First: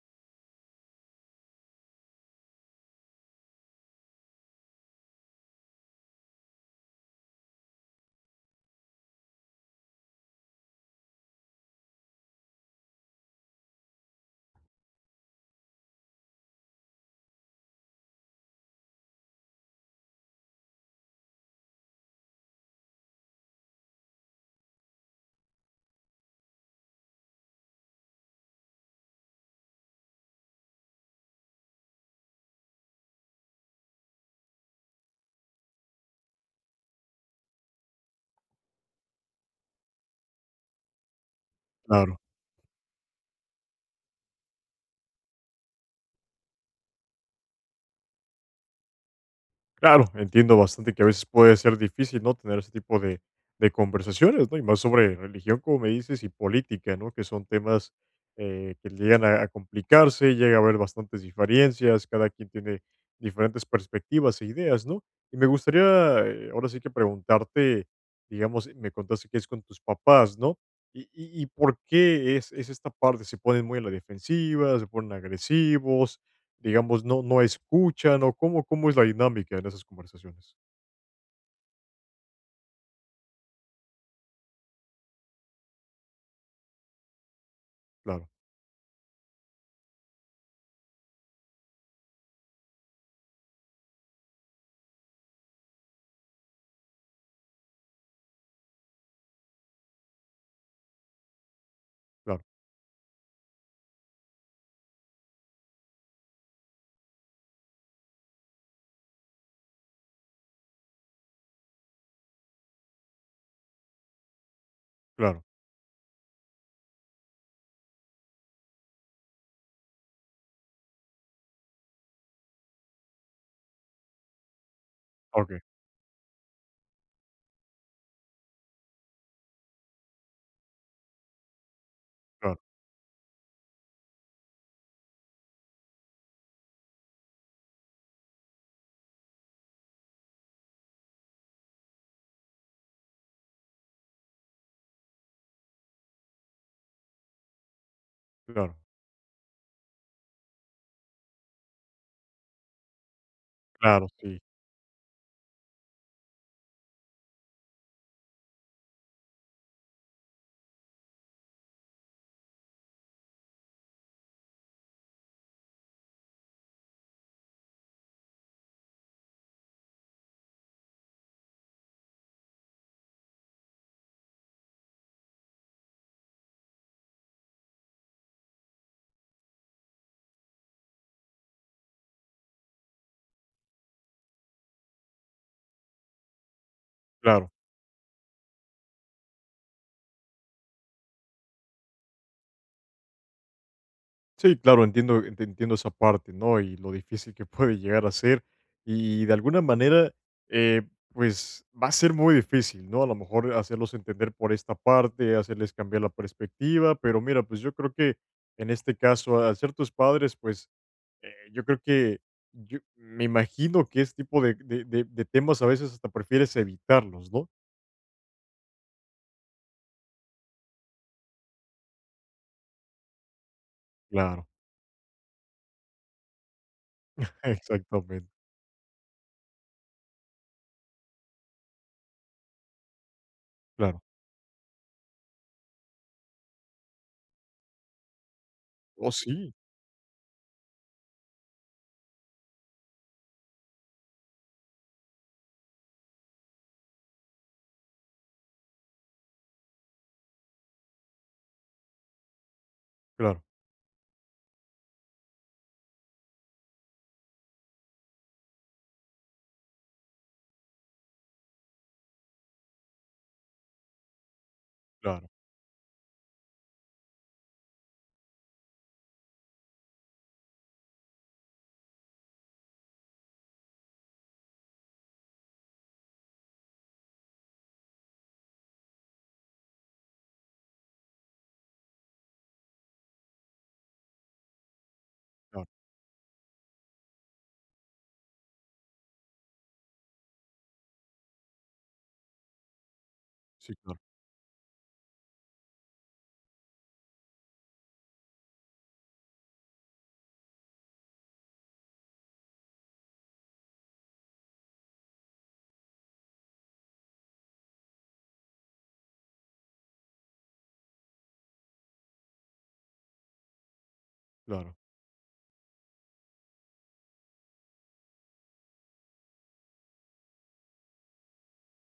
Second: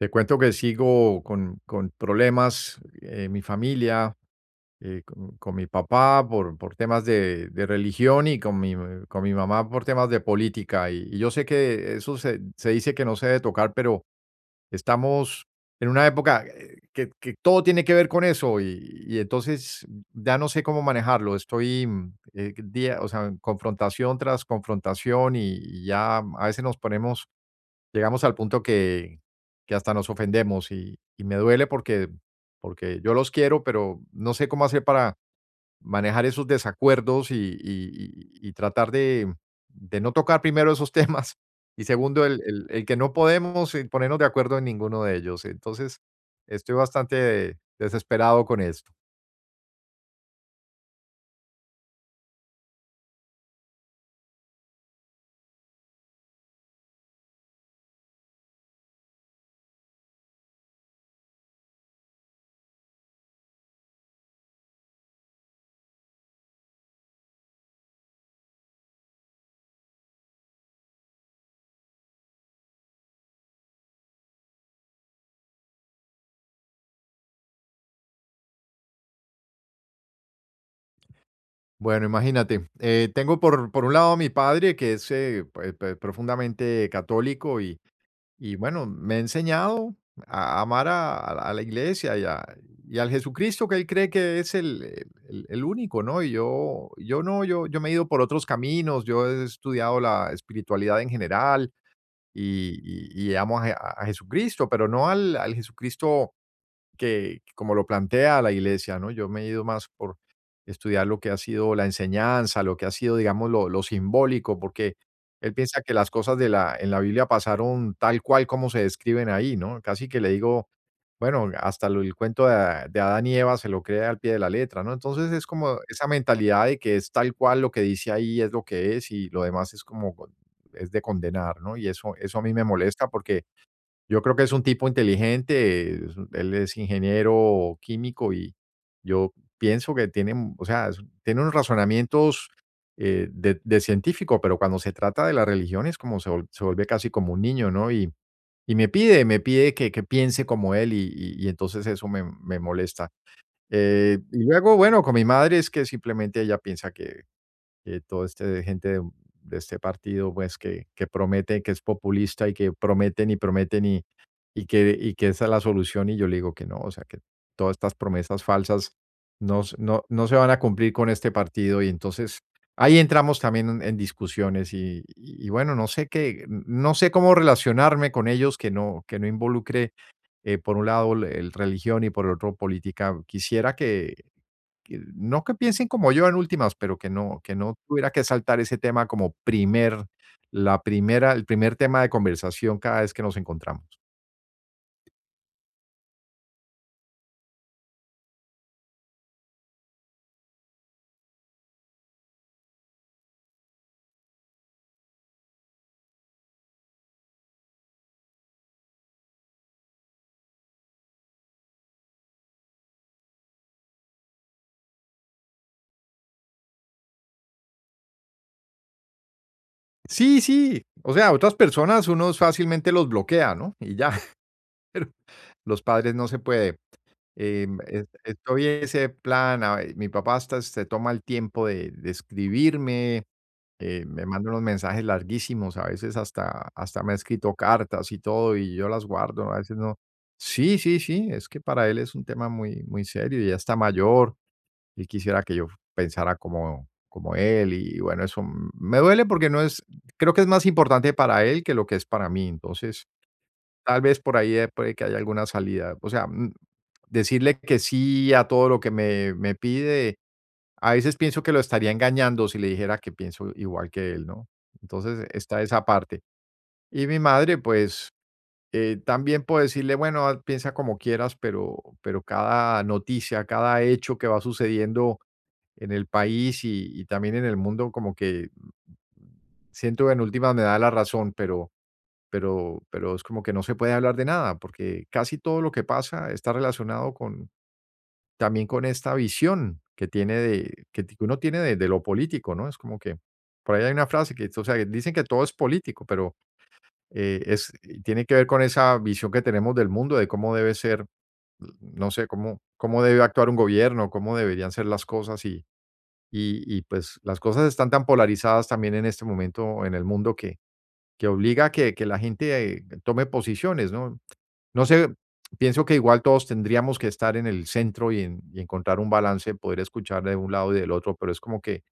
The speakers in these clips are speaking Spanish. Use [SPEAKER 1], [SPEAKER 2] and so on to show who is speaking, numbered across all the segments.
[SPEAKER 1] Te cuento que sigo con problemas en mi familia, con mi papá por temas de religión y con con mi mamá por temas de política. Y yo sé que eso se dice que no se debe tocar, pero estamos en una época que todo tiene que ver con eso y entonces ya no sé cómo manejarlo. Estoy en confrontación tras confrontación y ya a veces nos ponemos. Llegamos al punto que hasta nos ofendemos y me duele porque yo los quiero, pero no sé cómo hacer para manejar esos desacuerdos y tratar de no tocar primero esos temas y
[SPEAKER 2] Claro,
[SPEAKER 1] segundo, el que no podemos, ponernos de acuerdo en ninguno de ellos. Entonces, estoy bastante desesperado con esto.
[SPEAKER 2] claro, entiendo bastante que a veces puede ser difícil, ¿no? Tener ese tipo de conversaciones, ¿no? Y más sobre religión, como me dices, y política, ¿no? Que son temas que llegan a complicarse, llega a haber bastantes diferencias, cada quien tiene diferentes perspectivas e ideas, ¿no? Y me gustaría ahora sí que preguntarte, digamos, me contaste que es con tus papás, ¿no? ¿Y por qué es esta parte? ¿Se ponen muy a la defensiva? ¿Se ponen agresivos? Digamos, no escuchan o cómo es la dinámica en esas conversaciones.
[SPEAKER 1] Bueno, imagínate, tengo por un lado a mi padre, que es, pue pue profundamente católico. y
[SPEAKER 2] Claro,
[SPEAKER 1] Y bueno, me ha enseñado a amar a la iglesia y, y al Jesucristo que él cree que es el único, ¿no? Yo me he ido por otros caminos, yo he estudiado la espiritualidad en general
[SPEAKER 2] claro,
[SPEAKER 1] y amo a, Jesucristo, pero no al Jesucristo que, como lo plantea la iglesia, ¿no? Yo me he ido más por estudiar lo que ha sido la enseñanza, lo que ha sido, digamos, lo simbólico, porque
[SPEAKER 2] claro.
[SPEAKER 1] él piensa que las cosas de en la Biblia pasaron tal cual como se describen ahí, ¿no? Casi que le digo, bueno, hasta el cuento de, Adán y Eva se lo crea al pie de la letra, ¿no? Entonces es
[SPEAKER 2] Okey,
[SPEAKER 1] como esa mentalidad de que es tal cual, lo que dice ahí es lo que es y lo demás es como, es de condenar, ¿no? Y eso a mí
[SPEAKER 2] claro,
[SPEAKER 1] me molesta porque yo creo que es un tipo inteligente, es un él es ingeniero químico y yo pienso que tiene, es tiene unos razonamientos, de científico, pero cuando se trata de la religión es como se vuelve casi como un niño, ¿no? Y
[SPEAKER 2] claro,
[SPEAKER 1] me pide que piense como él y entonces eso me molesta.
[SPEAKER 2] claro, sí,
[SPEAKER 1] Y luego, bueno, con mi madre es que simplemente ella piensa que todo este gente de, este partido, pues que promete, que es populista y que prometen y prometen y que esa es la solución y yo le digo que no, o sea, que todas estas promesas falsas no se van a cumplir con este partido y entonces ahí entramos también en discusiones y bueno, no sé cómo relacionarme con ellos que no involucre por un lado el religión y por el otro política. Quisiera que no que piensen como yo en últimas, pero
[SPEAKER 2] claro.
[SPEAKER 1] que no tuviera que saltar ese tema como primer la primera el primer tema de conversación cada vez que nos encontramos.
[SPEAKER 2] Sí, claro, entiendo esa parte, ¿no? Y lo difícil que puede llegar a ser. Y de alguna manera, eh, pues, va a ser muy difícil, ¿no? A lo mejor hacerlos entender por esta parte, hacerles cambiar la perspectiva, pero mira, pues, yo creo que en este caso, al ser tus padres, pues, yo creo que yo me imagino que este tipo de temas a veces hasta prefieres evitarlos, ¿no?
[SPEAKER 1] Sí, sí, o sea, otras personas uno fácilmente los bloquea, ¿no? Y ya,
[SPEAKER 2] Claro,
[SPEAKER 1] los padres no se puede. Em, es
[SPEAKER 2] exactamente,
[SPEAKER 1] estoy en ese plan, ah, mi papá hasta se toma el tiempo de escribirme,
[SPEAKER 2] claro.
[SPEAKER 1] me manda unos mensajes larguísimos, a veces hasta me ha escrito cartas y todo, y yo las
[SPEAKER 2] Oh,
[SPEAKER 1] guardo, ¿no?
[SPEAKER 2] sí,
[SPEAKER 1] A veces no. Sí, sí, sí, es que para él es un tema muy, muy serio, y ya está mayor, y quisiera que yo pensara como, como él, y bueno, eso me duele porque no es, creo que es más importante para él que lo que es para mí, entonces
[SPEAKER 2] claro,
[SPEAKER 1] tal vez por ahí puede que haya alguna salida, o sea, decirle que sí a todo lo que me pide. A veces pienso que lo estaría engañando si le dijera que pienso igual que él, ¿no? Entonces
[SPEAKER 2] claro,
[SPEAKER 1] está esa parte. Y mi madre, pues, también puedo decirle, bueno, ah, piensa como quieras, pero cada noticia, cada hecho que va sucediendo en el país y también en el mundo, como que siento que en últimas me da la razón, pero es como que no se puede hablar de nada, porque casi todo
[SPEAKER 2] claro.
[SPEAKER 1] lo que pasa está relacionado con, también con esta visión que tiene de que ti que uno tiene de lo político, ¿no? Es como que
[SPEAKER 2] Sí,
[SPEAKER 1] por ahí hay
[SPEAKER 2] claro,
[SPEAKER 1] una frase que, o sea, dicen que todo es político, pero, es tiene que ver con esa visión que tenemos del mundo, de cómo debe ser, no sé, cómo debe actuar un gobierno, cómo deberían ser las cosas pues, las cosas están tan polarizadas también en este momento en el mundo que obliga a que la gente, tome posiciones, ¿no?
[SPEAKER 2] claro.
[SPEAKER 1] No sé, pienso que igual todos tendríamos que estar en el centro y encontrar un balance, poder escuchar de un lado y del otro, pero es como que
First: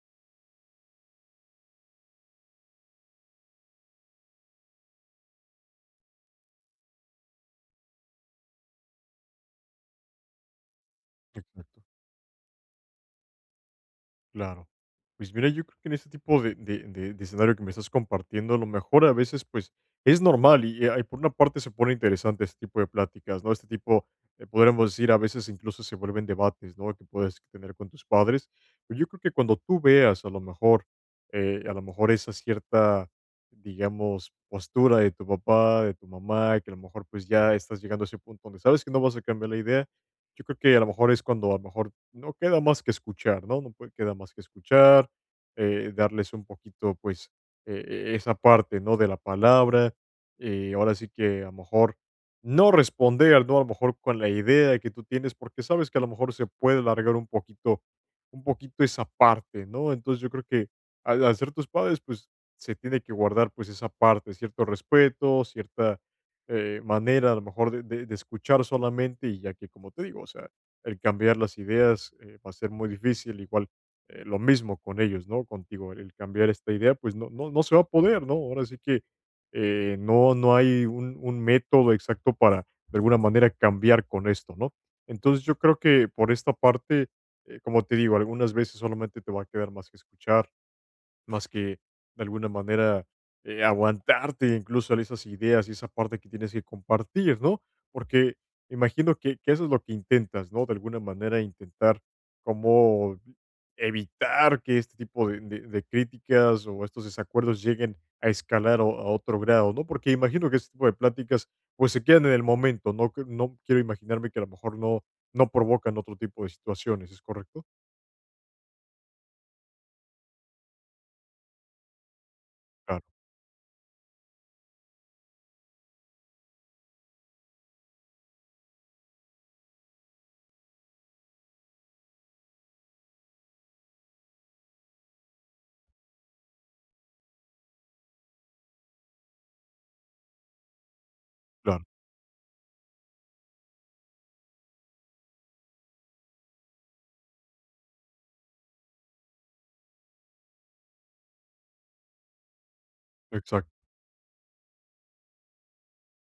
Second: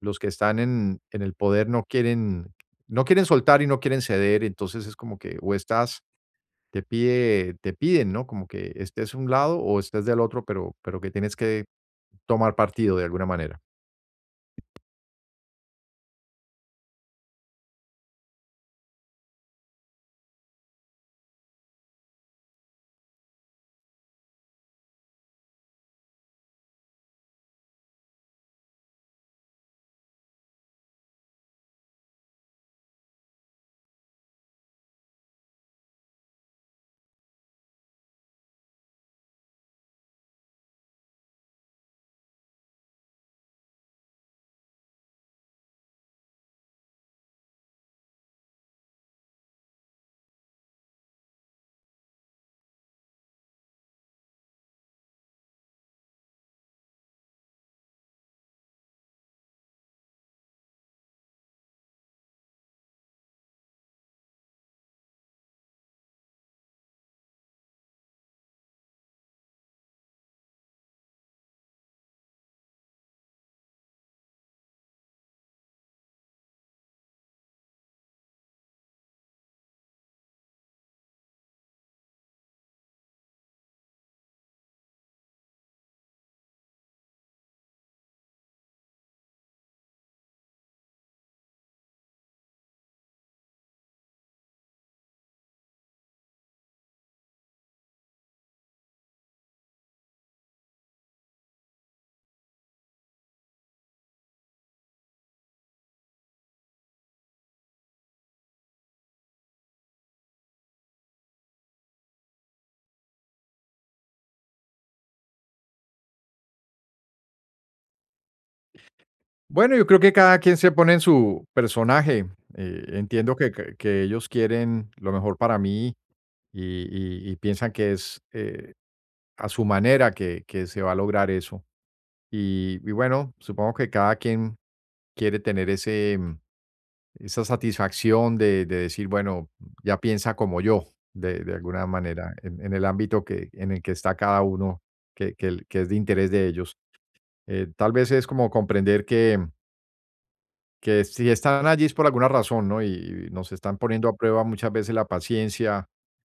[SPEAKER 1] los que están en el poder no quieren, no quieren soltar y no quieren ceder, entonces es como que o estás, te piden, ¿no? Como que estés de un lado o estés del otro, pero que tienes que
[SPEAKER 2] Exacto.
[SPEAKER 1] tomar partido de alguna manera.
[SPEAKER 2] Claro. Pues mira, yo creo que en este tipo de, de escenario que me estás compartiendo, a lo mejor a veces pues es normal y, por una parte se pone interesante este tipo de pláticas, ¿no? Este tipo, podríamos decir, a veces incluso se vuelven debates, ¿no? Que puedes tener con tus padres. Pero yo creo que cuando tú veas a lo mejor esa cierta, digamos, postura de tu papá, de tu mamá, que a lo mejor pues ya estás llegando a ese punto donde sabes que no vas a cambiar la idea, yo creo que a lo mejor es cuando a lo mejor no queda más que escuchar, ¿no? No puede, queda más que escuchar, darles un poquito, pues, esa parte, ¿no? De la palabra. Ahora sí que a lo mejor no responder, ¿no? A lo mejor con la idea que tú tienes, porque sabes que a lo mejor se puede alargar un poquito esa parte, ¿no? Entonces yo creo que al ser tus padres, pues, se tiene que guardar, pues, esa parte, cierto respeto, cierta manera a lo mejor de, de escuchar solamente y ya que como te digo, o sea, el cambiar las ideas va a ser muy difícil, igual lo mismo con ellos, ¿no? Contigo, el cambiar esta idea pues no, no, no se va a poder, ¿no? Ahora sí que no hay un método exacto para de alguna manera cambiar con esto, ¿no? Entonces yo creo que por esta parte, como te digo, algunas veces solamente te va a quedar más que escuchar más que de alguna manera aguantarte incluso a esas ideas y esa parte que tienes que compartir, ¿no? Porque imagino que eso es lo que intentas, ¿no? De alguna manera intentar como evitar que este tipo de, de críticas o estos desacuerdos lleguen a escalar a otro grado, ¿no? Porque imagino que este tipo de pláticas pues se quedan en el momento, ¿no? No quiero imaginarme que a lo mejor no, provocan otro tipo de situaciones, ¿es correcto?
[SPEAKER 1] Bueno, yo creo que cada quien se pone en su personaje.
[SPEAKER 2] Claro,
[SPEAKER 1] Entiendo que ellos quieren lo mejor para mí y, y piensan que es a su manera que se va a lograr eso. Y bueno, supongo que cada quien quiere tener ese, esa satisfacción de decir, bueno, ya piensa como yo, de
[SPEAKER 2] claro,
[SPEAKER 1] alguna manera, en el ámbito en el que está cada uno, que es de interés de ellos. Tal vez es como comprender que si están allí es por alguna razón, ¿no? Y nos
[SPEAKER 2] exacto.
[SPEAKER 1] están poniendo a prueba muchas veces la paciencia.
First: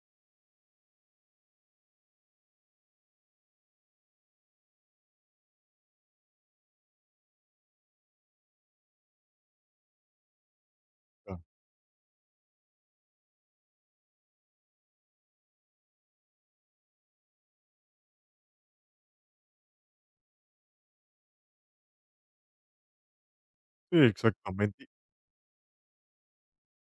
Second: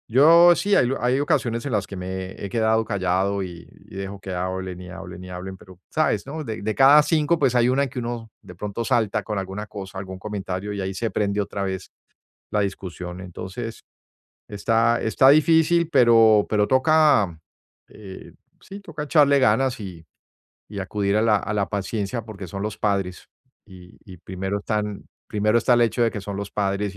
[SPEAKER 1] Yo sí, hay ocasiones en las que me he quedado callado y dejo que hablen y hablen y hablen, pero sabes, ¿no? De cada cinco, pues hay una en que uno de pronto salta con alguna cosa, algún comentario y ahí se
[SPEAKER 2] Claro.
[SPEAKER 1] prende otra vez la discusión. Entonces, está, está difícil, pero toca, eh, sí, toca echarle ganas y acudir a a la paciencia porque son los padres
[SPEAKER 2] Sí,
[SPEAKER 1] y
[SPEAKER 2] exactamente.
[SPEAKER 1] primero está el hecho de que son los padres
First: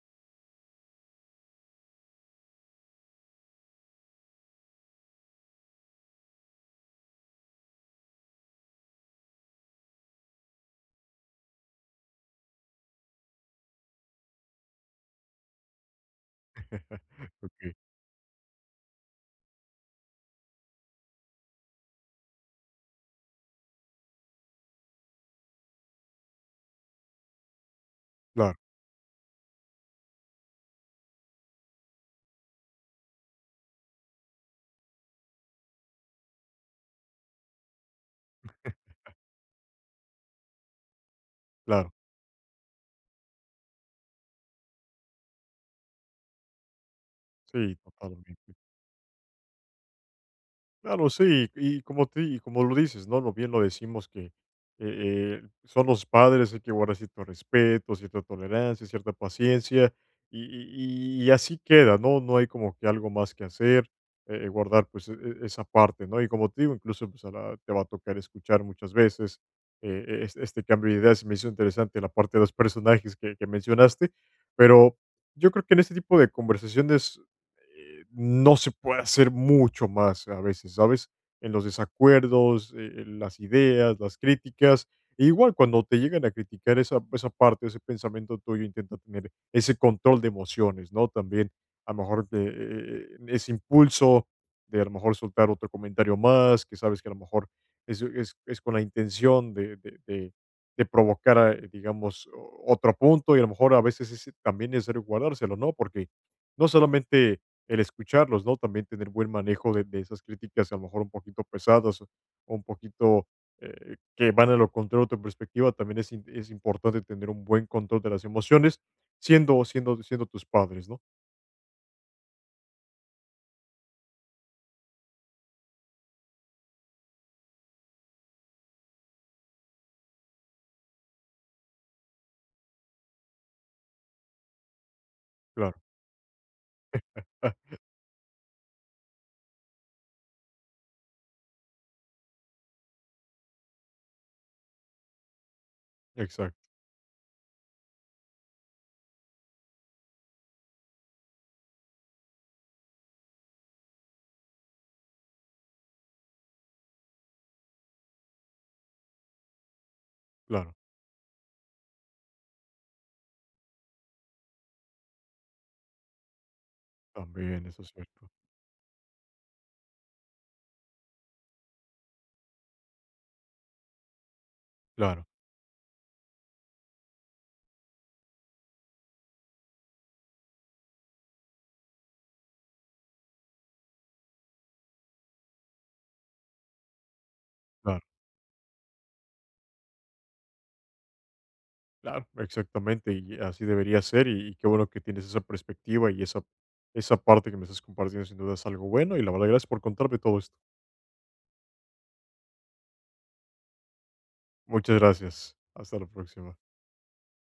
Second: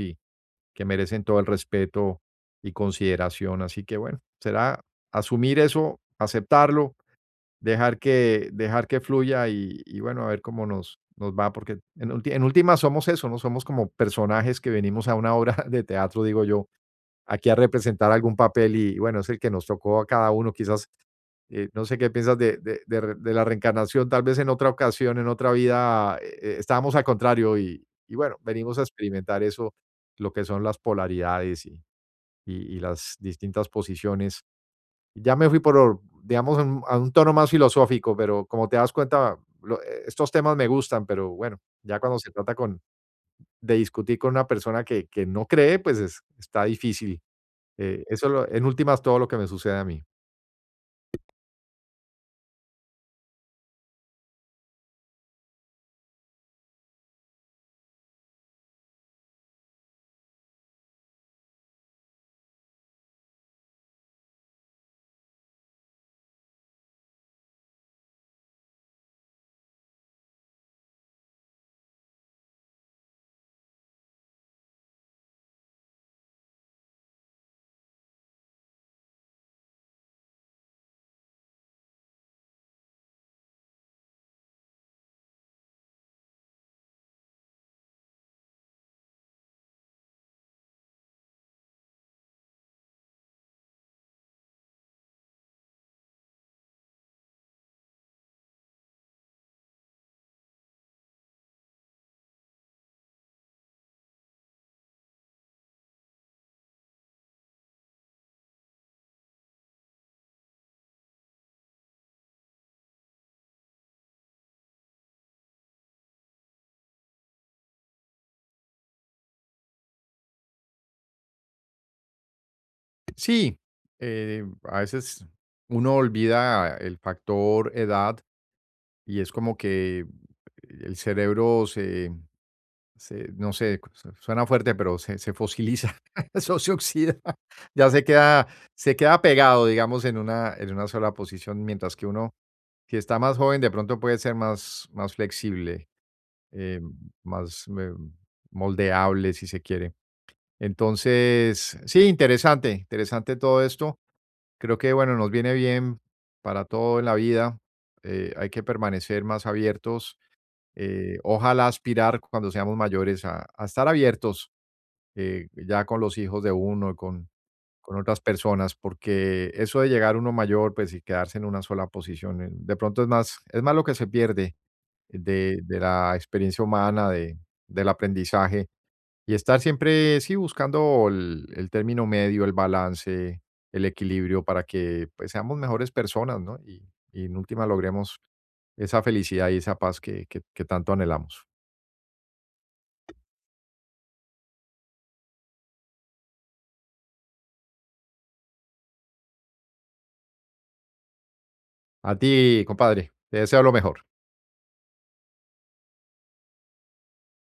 [SPEAKER 1] que merecen todo el respeto y consideración. Así que bueno, será asumir eso, aceptarlo, dejar que fluya y bueno, a ver cómo nos va, porque en última somos eso, no somos como personajes que venimos a una obra de teatro, digo yo, aquí a representar algún papel y bueno, es el que nos tocó a cada uno, quizás, no sé qué piensas de la reencarnación. Tal vez en otra ocasión, en otra vida, estábamos al contrario y bueno,
[SPEAKER 2] Claro,
[SPEAKER 1] venimos a experimentar eso, lo que son las polaridades y y las distintas posiciones. Ya me fui por, digamos, a un tono más filosófico, pero como te das cuenta, estos temas me gustan, pero bueno,
[SPEAKER 2] claro.
[SPEAKER 1] ya cuando se trata de discutir con una persona que no cree, pues está difícil.
[SPEAKER 2] Sí,
[SPEAKER 1] Eso lo
[SPEAKER 2] totalmente.
[SPEAKER 1] en últimas, todo lo que me sucede a mí.
[SPEAKER 2] Claro, sí, y como lo dices, ¿no? Lo bien lo decimos que, son los padres, hay que guardar cierto respeto, cierta tolerancia, cierta paciencia, y y así queda, ¿no? No hay como que algo más que hacer, guardar, pues, esa parte, ¿no? Y como te digo, incluso, pues, a la te va a tocar escuchar muchas veces, este cambio de ideas. Me hizo interesante la parte de los personajes que mencionaste, pero yo creo que en este tipo de conversaciones no se puede hacer mucho más a veces, ¿sabes? En los desacuerdos, en las ideas, las críticas. E igual cuando te llegan a criticar esa parte, ese pensamiento tuyo, intenta tener ese control de emociones, ¿no? También a lo mejor de, ese impulso de a lo mejor soltar otro comentario más, que sabes que a lo mejor es con la intención de provocar, digamos, otro punto y a lo mejor a veces es también necesario guardárselo, ¿no? Porque no solamente el escucharlos, ¿no? También tener buen manejo de esas críticas, a lo mejor un poquito pesadas o un poquito que van a lo contrario a tu perspectiva, también es importante tener un buen control de las emociones, siendo tus padres, ¿no?
[SPEAKER 1] Sí, a veces uno olvida el factor edad y es como que el cerebro se se no sé, su suena fuerte, pero se
[SPEAKER 2] Claro,
[SPEAKER 1] fosiliza, eso se oxida,
[SPEAKER 2] ah,
[SPEAKER 1] ya se queda pegado, digamos, en una sola posición, mientras que uno, si está más joven, de pronto puede ser más flexible,
[SPEAKER 2] exacto,
[SPEAKER 1] eh, más, eh, moldeable, si se quiere. Entonces, sí, interesante, interesante todo esto. Creo que, bueno, nos viene bien para todo en la vida. Hay que permanecer más abiertos.
[SPEAKER 2] claro,
[SPEAKER 1] Ojalá aspirar cuando seamos mayores a estar abiertos ya con los hijos de uno,
[SPEAKER 2] también, eso es
[SPEAKER 1] con otras
[SPEAKER 2] cierto,
[SPEAKER 1] personas, porque eso de llegar uno mayor, pues y quedarse en una sola posición, de pronto es más lo que se pierde
[SPEAKER 2] claro,
[SPEAKER 1] de la experiencia humana, de, del aprendizaje. Y estar siempre, sí, buscando el término medio, el balance, el equilibrio para que pues, seamos mejores personas, ¿no? Y en última
[SPEAKER 2] claro,
[SPEAKER 1] logremos esa felicidad y esa paz que tanto anhelamos.
[SPEAKER 2] claro, exactamente, y, así debería ser, y qué bueno que tienes esa perspectiva y esa parte que me estás compartiendo, sin duda es algo bueno, y la verdad, gracias por contarme todo esto.
[SPEAKER 1] A ti, compadre, te deseo lo mejor.
[SPEAKER 2] Muchas gracias, hasta la próxima.